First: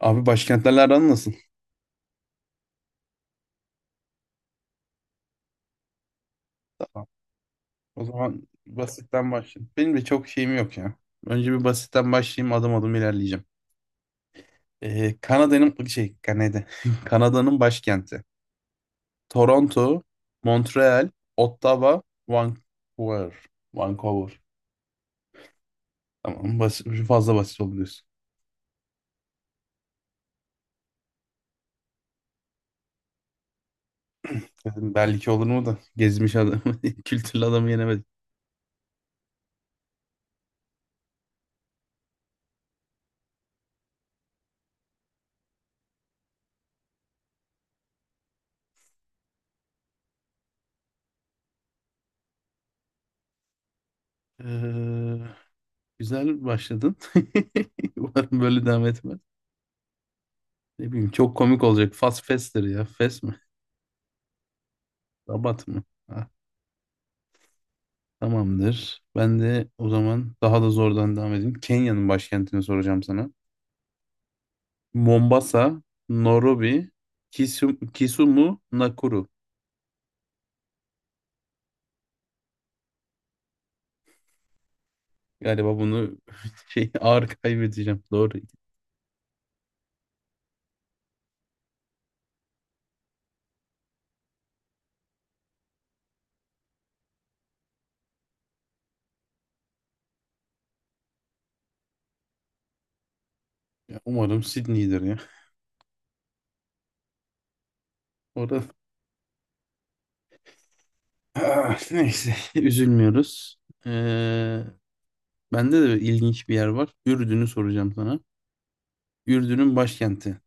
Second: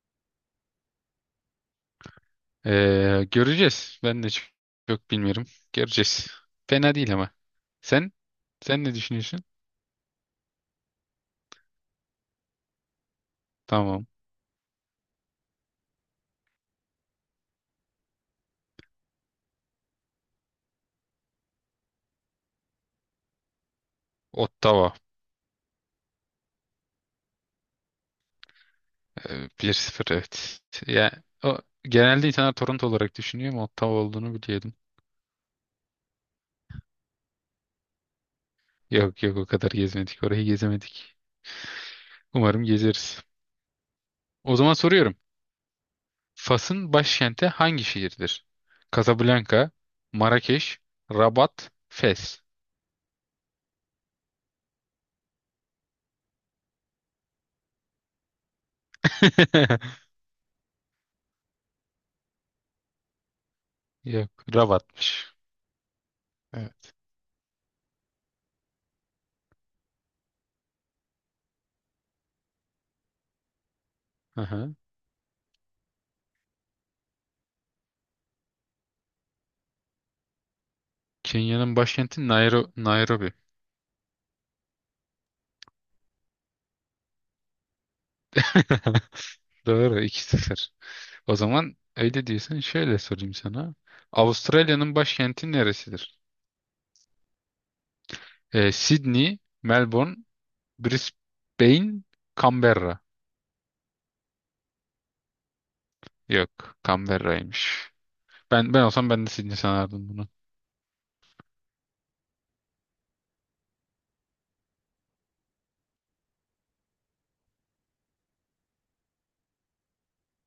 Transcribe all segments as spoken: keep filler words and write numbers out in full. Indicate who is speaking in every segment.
Speaker 1: Abi başkentlerle aran nasıl?
Speaker 2: Ee, göreceğiz. Ben de çok, çok bilmiyorum. Göreceğiz. Fena
Speaker 1: Tamam.
Speaker 2: değil ama.
Speaker 1: O
Speaker 2: Sen?
Speaker 1: zaman
Speaker 2: Sen ne
Speaker 1: basitten
Speaker 2: düşünüyorsun?
Speaker 1: başlayayım. Benim de çok şeyim yok ya. Önce bir basitten başlayayım adım adım ilerleyeceğim.
Speaker 2: Tamam.
Speaker 1: Ee, Kanada'nın şey Kanada. Kanada'nın başkenti. Toronto, Montreal, Ottawa, Vancouver. Vancouver.
Speaker 2: Ottawa.
Speaker 1: Tamam basit, fazla basit oldu diyorsun.
Speaker 2: Ee, bir sıfır, evet. Ya, o, genelde insanlar Toronto olarak düşünüyor ama Ottawa olduğunu biliyordum.
Speaker 1: Dedim, belki olur mu da gezmiş adam. Kültürlü adamı yenemedim.
Speaker 2: Yok yok, o kadar gezmedik. Orayı gezemedik. Umarım gezeriz. O zaman soruyorum. Fas'ın başkenti hangi şehirdir? Casablanca, Marrakeş, Rabat, Fes.
Speaker 1: Ee, güzel başladın. Umarım böyle devam etmez. Ne bileyim çok komik olacak. Fast Fester ya. Fest
Speaker 2: Yok, Rabat'mış.
Speaker 1: Rabat mı? Ha,
Speaker 2: Evet.
Speaker 1: tamamdır. Ben de o zaman daha da zordan devam edeyim. Kenya'nın başkentini soracağım sana.
Speaker 2: Aha.
Speaker 1: Mombasa, Nairobi, Kisum- Kisumu, Nakuru.
Speaker 2: Kenya'nın başkenti Nairo Nairobi.
Speaker 1: Galiba bunu şey ağır kaybedeceğim. Doğru.
Speaker 2: Doğru, iki sıfır. O zaman öyle diyorsan şöyle sorayım sana. Avustralya'nın başkenti neresidir? Ee, Sydney, Melbourne, Brisbane, Canberra.
Speaker 1: Ya, umarım Sydney'dir ya.
Speaker 2: Yok, Canberra'ymış.
Speaker 1: Orada
Speaker 2: Ben ben olsam ben de Sydney sanardım bunu.
Speaker 1: Ah, neyse üzülmüyoruz. Ee, bende de ilginç bir yer var. Ürdün'ü soracağım sana. Ürdün'ün başkenti.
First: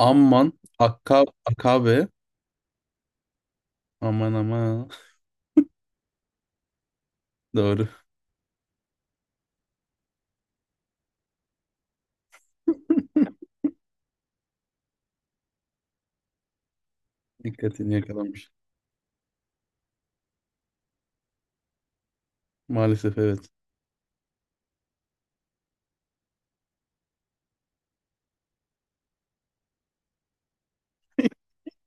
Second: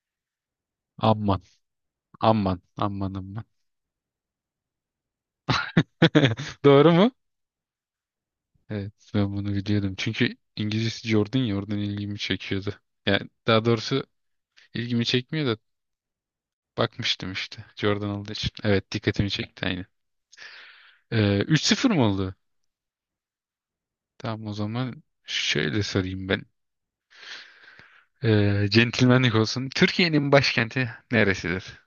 Speaker 1: Amman, Akka,
Speaker 2: Amman,
Speaker 1: Akabe.
Speaker 2: amman, amman, amman.
Speaker 1: Aman aman.
Speaker 2: Doğru mu?
Speaker 1: Doğru.
Speaker 2: Evet, ben bunu biliyordum. Çünkü İngilizcesi Jordan ya, oradan ilgimi çekiyordu. Yani daha doğrusu ilgimi çekmiyor da bakmıştım işte.
Speaker 1: Dikkatini
Speaker 2: Jordan olduğu
Speaker 1: yakalamış.
Speaker 2: için. Evet, dikkatimi çekti aynı. Ee, üç sıfır mı oldu?
Speaker 1: Maalesef evet.
Speaker 2: Tamam, o zaman şöyle sorayım ben. Ee, centilmenlik olsun. Türkiye'nin başkenti neresidir?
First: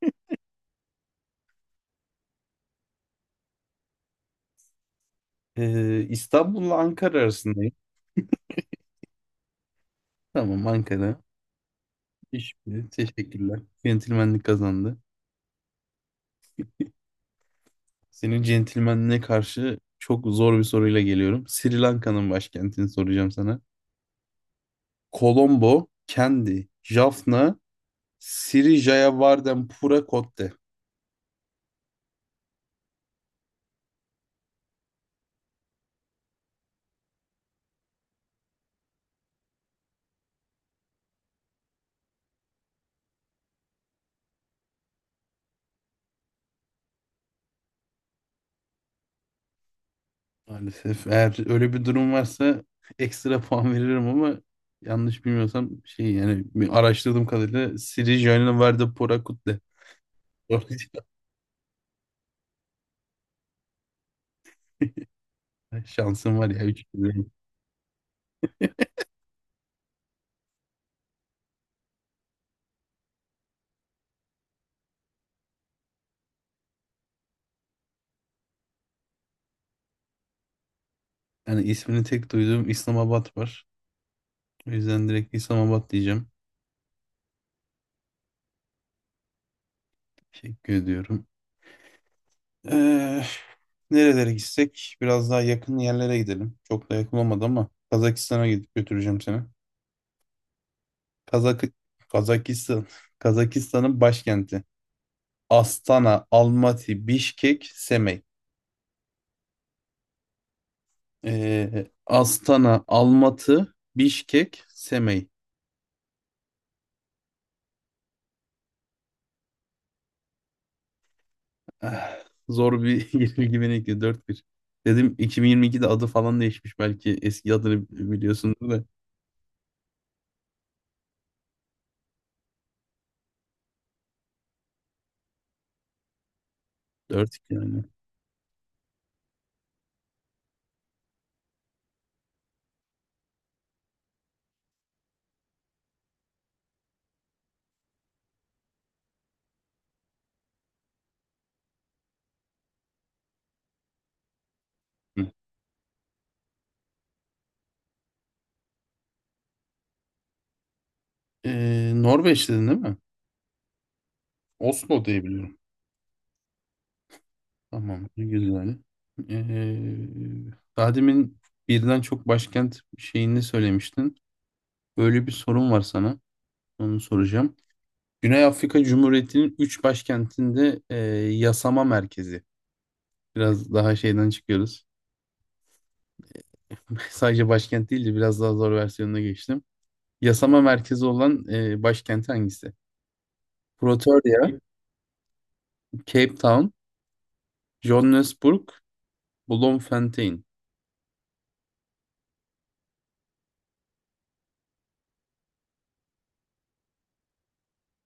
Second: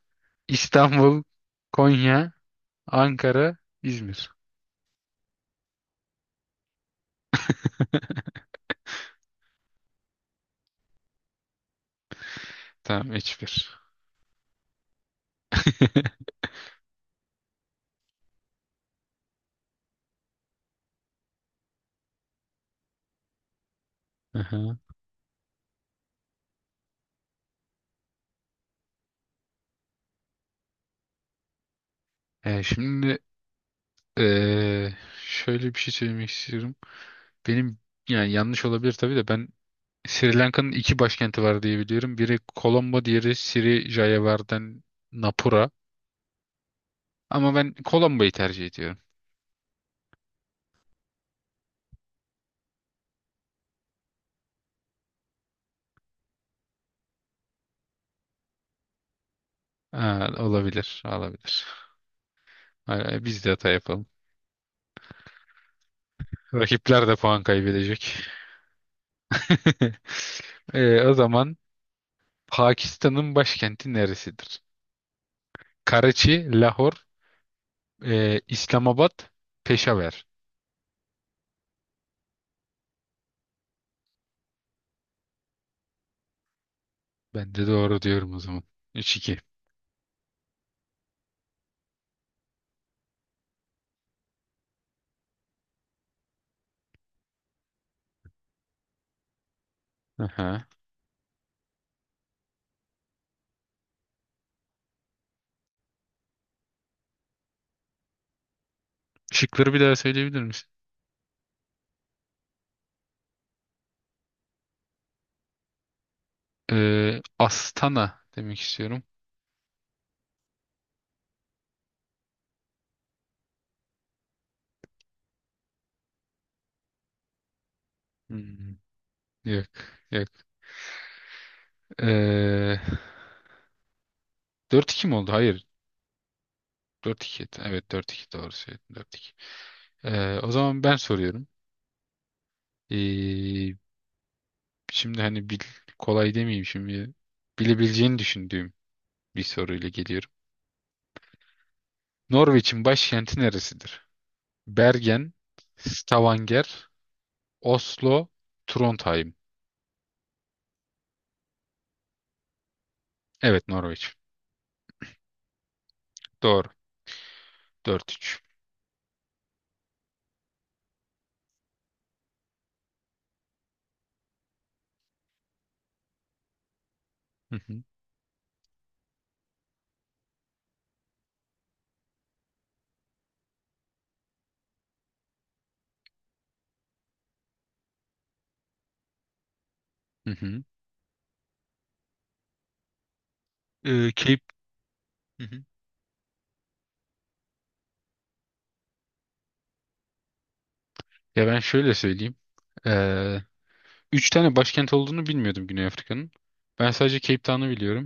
Speaker 2: İstanbul, Konya, Ankara, İzmir.
Speaker 1: Ee, İstanbul'la Ankara arasındayım. Tamam Ankara. Teşekkür-
Speaker 2: Tamam,
Speaker 1: Teşekkürler.
Speaker 2: hiçbir.
Speaker 1: Centilmenlik kazandı. Senin centilmenliğe karşı çok zor bir soruyla geliyorum. Sri Lanka'nın başkentini soracağım sana.
Speaker 2: Aha.
Speaker 1: Colombo, Kendi, Jaffna, Sri Jayawardenepura Kotte.
Speaker 2: Ee, şimdi ee, şöyle bir şey söylemek istiyorum. Benim, yani yanlış olabilir tabii de ben, Sri Lanka'nın iki başkenti var diye biliyorum. Biri Colombo, diğeri Sri Jayawardenepura. Napura. Ama ben Colombo'yu tercih ediyorum.
Speaker 1: Maalesef eğer öyle bir durum varsa ekstra puan veririm ama yanlış bilmiyorsam şey yani bir araştırdığım kadarıyla Sri Jayawardenepura Kotte.
Speaker 2: Ha,
Speaker 1: Doğru.
Speaker 2: olabilir, olabilir. Ha, biz de hata yapalım.
Speaker 1: Şansım var ya üç
Speaker 2: Rakipler de
Speaker 1: milyon.
Speaker 2: puan kaybedecek. Ee, o zaman Pakistan'ın başkenti neresidir? Karachi, Lahor, e, İslamabad, Peşaver.
Speaker 1: Yani ismini tek duyduğum İslamabad var. O yüzden direkt İslamabad diyeceğim.
Speaker 2: Ben de doğru diyorum o zaman. Üç iki.
Speaker 1: Teşekkür ediyorum. Ee, nerelere gitsek? Biraz daha yakın yerlere gidelim. Çok da yakın olmadı ama Kazakistan'a gidip götüreceğim seni.
Speaker 2: Aha.
Speaker 1: Kazak Kazakistan Kazakistan'ın başkenti. Astana, Almaty, Bişkek, Semey.
Speaker 2: Şıkları bir daha söyleyebilir misin?
Speaker 1: Ee, Astana, Almatı, Bişkek, Semey.
Speaker 2: Ee, Astana demek istiyorum.
Speaker 1: Eh, zor bir yenilgi beni bekliyor. dört bir. Dedim iki bin yirmi ikide adı falan değişmiş belki. Eski adını biliyorsundur
Speaker 2: Hmm.
Speaker 1: da.
Speaker 2: Yok. Yok. Ee, dört iki mi oldu? Hayır. Dört
Speaker 1: Dört
Speaker 2: iki.
Speaker 1: iki yani.
Speaker 2: Evet, dört iki, doğru söyledin. Dört iki. Ee, o zaman ben soruyorum. Ee, Şimdi hani bil, kolay demeyeyim şimdi. Bilebileceğini düşündüğüm bir soruyla geliyorum. Norveç'in başkenti neresidir?
Speaker 1: Hı.
Speaker 2: Bergen, Stavanger, Oslo, Trondheim.
Speaker 1: Ee, Norveç dedin değil mi?
Speaker 2: Evet, Norveç.
Speaker 1: Oslo diye biliyorum.
Speaker 2: Doğru.
Speaker 1: Tamam.
Speaker 2: Dört
Speaker 1: Ne
Speaker 2: üç.
Speaker 1: güzel. Ee, daha demin birden çok başkent şeyini söylemiştin. Böyle bir sorum var sana. Onu soracağım.
Speaker 2: Hı hı.
Speaker 1: Güney Afrika Cumhuriyeti'nin üç başkentinde e, yasama merkezi. Biraz daha şeyden çıkıyoruz. Sadece başkent değil de biraz daha zor versiyonuna geçtim.
Speaker 2: Hı
Speaker 1: Yasama
Speaker 2: hı.
Speaker 1: merkezi olan e, başkenti hangisi?
Speaker 2: Ee, Cape...
Speaker 1: Pretoria,
Speaker 2: Hı hı.
Speaker 1: Cape Town, Johannesburg, Bloemfontein.
Speaker 2: Ya ben şöyle söyleyeyim. Üç tane başkent olduğunu bilmiyordum Güney Afrika'nın. Ben sadece Cape Town'u biliyorum.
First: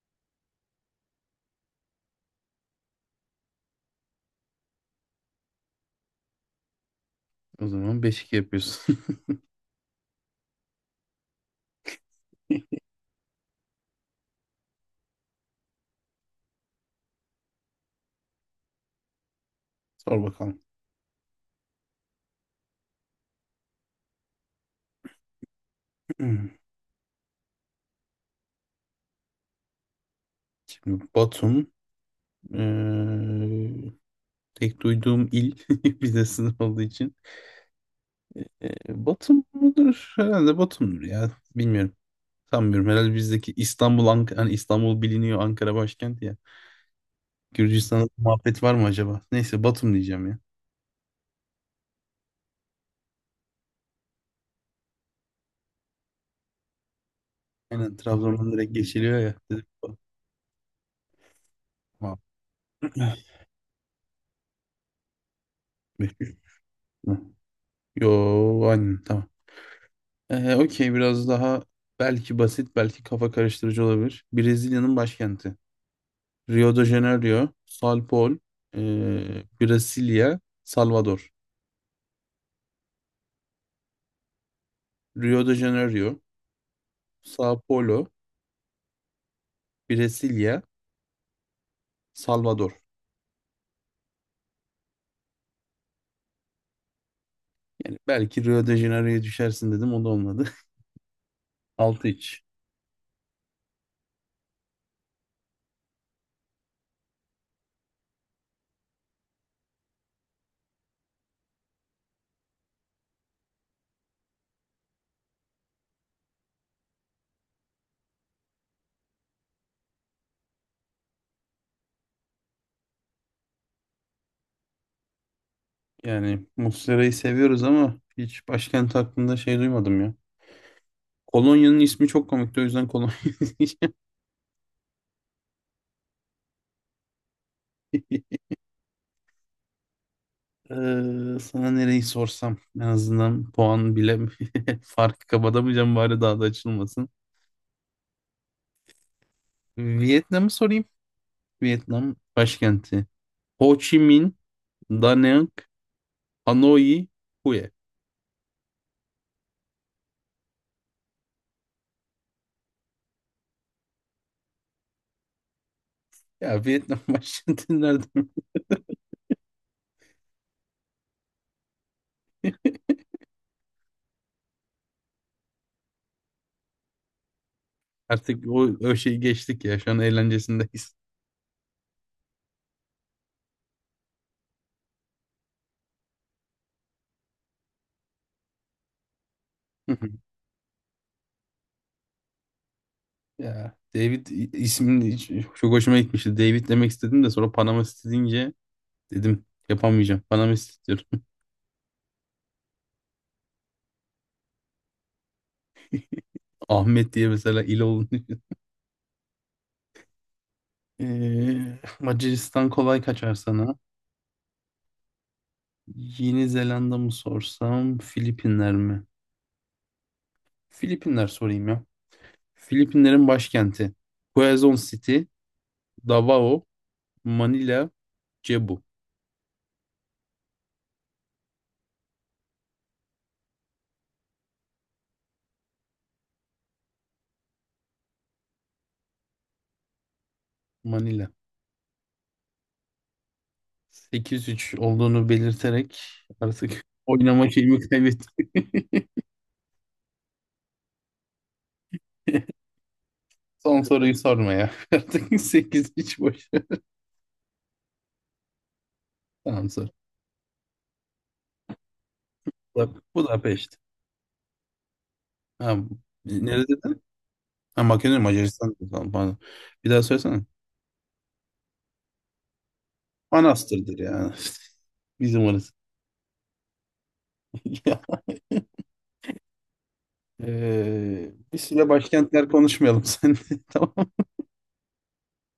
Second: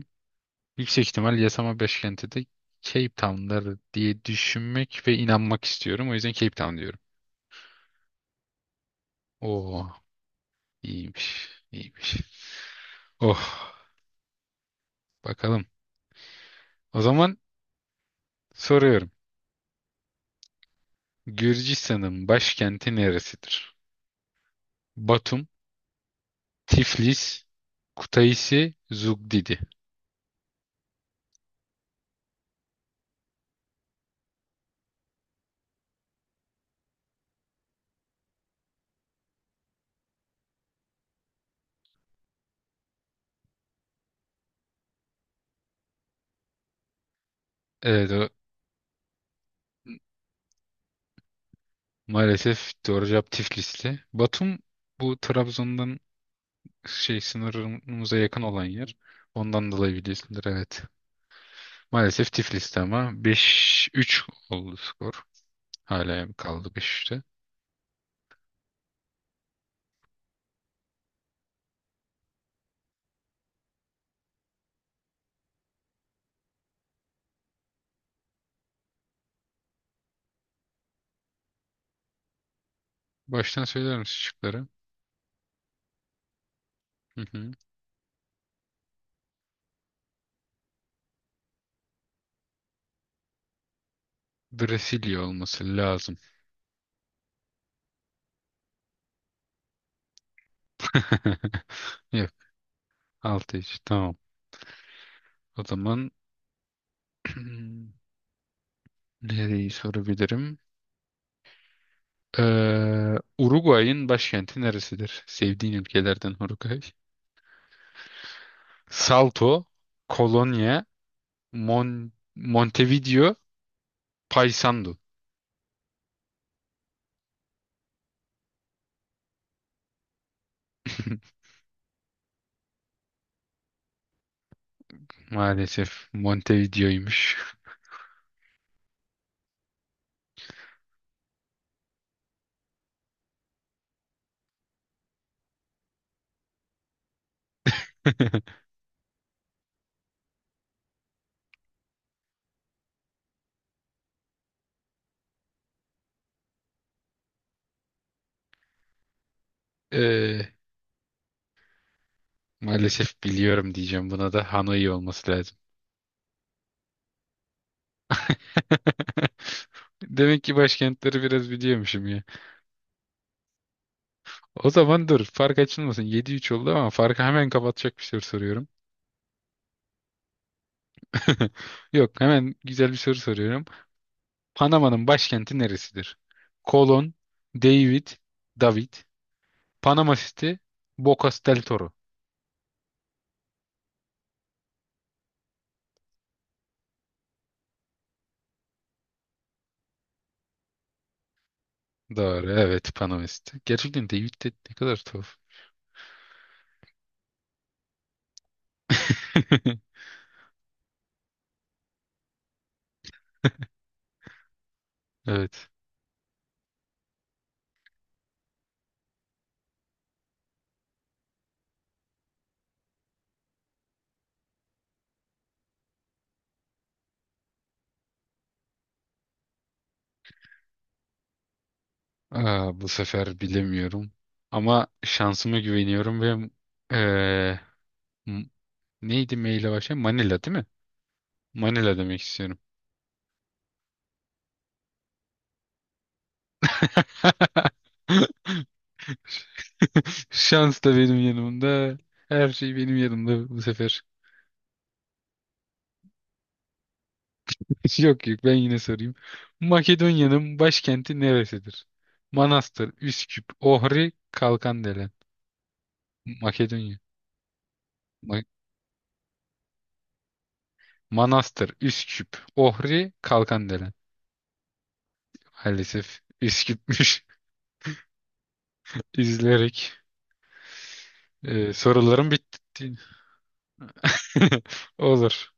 Speaker 2: Yüksek ihtimal yasama başkenti de Cape Town'dır diye düşünmek ve inanmak istiyorum. O yüzden Cape Town diyorum.
Speaker 1: O zaman beş iki yapıyorsun.
Speaker 2: Oo, iyiymiş, iyiymiş. Oh, bakalım. O zaman soruyorum.
Speaker 1: Sor bakalım.
Speaker 2: Gürcistan'ın başkenti neresidir? Batum,
Speaker 1: Hmm.
Speaker 2: Tiflis, Kutaisi, Zugdidi.
Speaker 1: Şimdi Batum eee, tek duyduğum il bir de sınır olduğu için. Eee, Batum mudur? Herhalde Batum'dur ya. Bilmiyorum. Sanmıyorum. Herhalde bizdeki İstanbul, Ank hani İstanbul biliniyor Ankara başkenti ya. Gürcistan'da
Speaker 2: Evet, o
Speaker 1: muhabbet var mı acaba? Neyse Batum diyeceğim ya.
Speaker 2: maalesef doğru cevap Tiflis'ti. Batum, bu Trabzon'dan şey
Speaker 1: Aynen
Speaker 2: sınırımıza yakın
Speaker 1: Trabzon'dan
Speaker 2: olan
Speaker 1: direkt
Speaker 2: yer.
Speaker 1: geçiliyor ya. Dedim,
Speaker 2: Ondan dolayı biliyorsundur, evet.
Speaker 1: Batum.
Speaker 2: Maalesef Tiflis'te, ama beş üç oldu skor. Hala
Speaker 1: beş yüz
Speaker 2: kaldı beş üçte.
Speaker 1: mü? Yo aynen tamam. Ee, okey biraz daha belki basit belki kafa karıştırıcı olabilir. Brezilya'nın başkenti. Rio de Janeiro, São Paulo, ee, Brasilia, Salvador.
Speaker 2: Baştan söyler misin şıkları?
Speaker 1: Rio de Janeiro,
Speaker 2: Hı hı.
Speaker 1: São Paulo, Brasilia, Salvador.
Speaker 2: Brezilya olması lazım.
Speaker 1: Yani belki Rio de Janeiro'ya düşersin dedim o da olmadı. Altı
Speaker 2: Yok,
Speaker 1: iç.
Speaker 2: altı üç, tamam. O zaman nereyi sorabilirim? Ee, Uruguay'ın başkenti neresidir? Sevdiğin ülkelerden Uruguay. Salto, Kolonya, Mon Montevideo, Paysandu.
Speaker 1: Yani Muslera'yı seviyoruz ama hiç başkent hakkında şey duymadım ya. Kolonya'nın ismi çok komikti o yüzden Kolonya diyeceğim.
Speaker 2: Maalesef Montevideo'ymuş.
Speaker 1: Ee, sana nereyi sorsam en azından puan bile farkı kapatamayacağım bari daha da açılmasın. Vietnam'ı sorayım. Vietnam başkenti. Ho Chi Minh, Da Nang, Hanoi, Hue.
Speaker 2: Ee, Maalesef biliyorum diyeceğim, buna da Hanoi olması lazım.
Speaker 1: Ya Vietnam başkenti nerede?
Speaker 2: Demek ki başkentleri biraz biliyormuşum ya. O zaman dur, fark açılmasın. Yedi üç oldu, ama farkı hemen kapatacak bir soru
Speaker 1: Artık o,
Speaker 2: soruyorum.
Speaker 1: o şeyi geçtik ya. Şu an eğlencesindeyiz.
Speaker 2: Yok, hemen güzel bir soru soruyorum. Panama'nın başkenti neresidir? Kolon, David, David, Panama City, Bocas del Toro.
Speaker 1: Ya David i- ismini hiç- çok hoşuma gitmişti. David demek istedim de sonra Panama City deyince dedim yapamayacağım. Panama City diyorum.
Speaker 2: Doğru, evet, Panama City. Gerçekten David de ne kadar tuhaf.
Speaker 1: Ahmet diye mesela il oldu. Ee, Macaristan kolay kaçar sana.
Speaker 2: Evet.
Speaker 1: Yeni Zelanda mı sorsam, Filipinler mi? Filipinler sorayım ya. Filipinlerin başkenti. Quezon City, Davao, Manila, Cebu.
Speaker 2: Aa, bu sefer bilemiyorum. Ama şansıma güveniyorum ve eee, m- neydi maille başlayan? Manila değil mi?
Speaker 1: Manila.
Speaker 2: Manila demek istiyorum.
Speaker 1: Sekiz üç olduğunu belirterek artık oynama şeyimi kaybettim.
Speaker 2: Şans da benim yanımda. Her şey benim yanımda bu
Speaker 1: Son
Speaker 2: sefer.
Speaker 1: soruyu sorma ya. Artık sekiz üç boş ver.
Speaker 2: Yok yok, ben yine sorayım.
Speaker 1: Tamam sor.
Speaker 2: Makedonya'nın başkenti neresidir?
Speaker 1: Bak,
Speaker 2: Manastır, Üsküp,
Speaker 1: Budapest.
Speaker 2: Ohri, Kalkandelen.
Speaker 1: Ha, nerede
Speaker 2: Makedonya.
Speaker 1: dedin? Ha, Makedonya,
Speaker 2: Ma-
Speaker 1: Macaristan. Tamam, pardon. Bir daha söylesene.
Speaker 2: Manastır, Üsküp, Ohri, Kalkandelen.
Speaker 1: Manastır'dır yani. Bizim orası.
Speaker 2: Maalesef iş gitmiş. İzleyerek
Speaker 1: Eee, bir
Speaker 2: e,
Speaker 1: süre
Speaker 2: sorularım
Speaker 1: başkentler
Speaker 2: bitti.
Speaker 1: konuşmayalım sen. Tamam.
Speaker 2: Olur.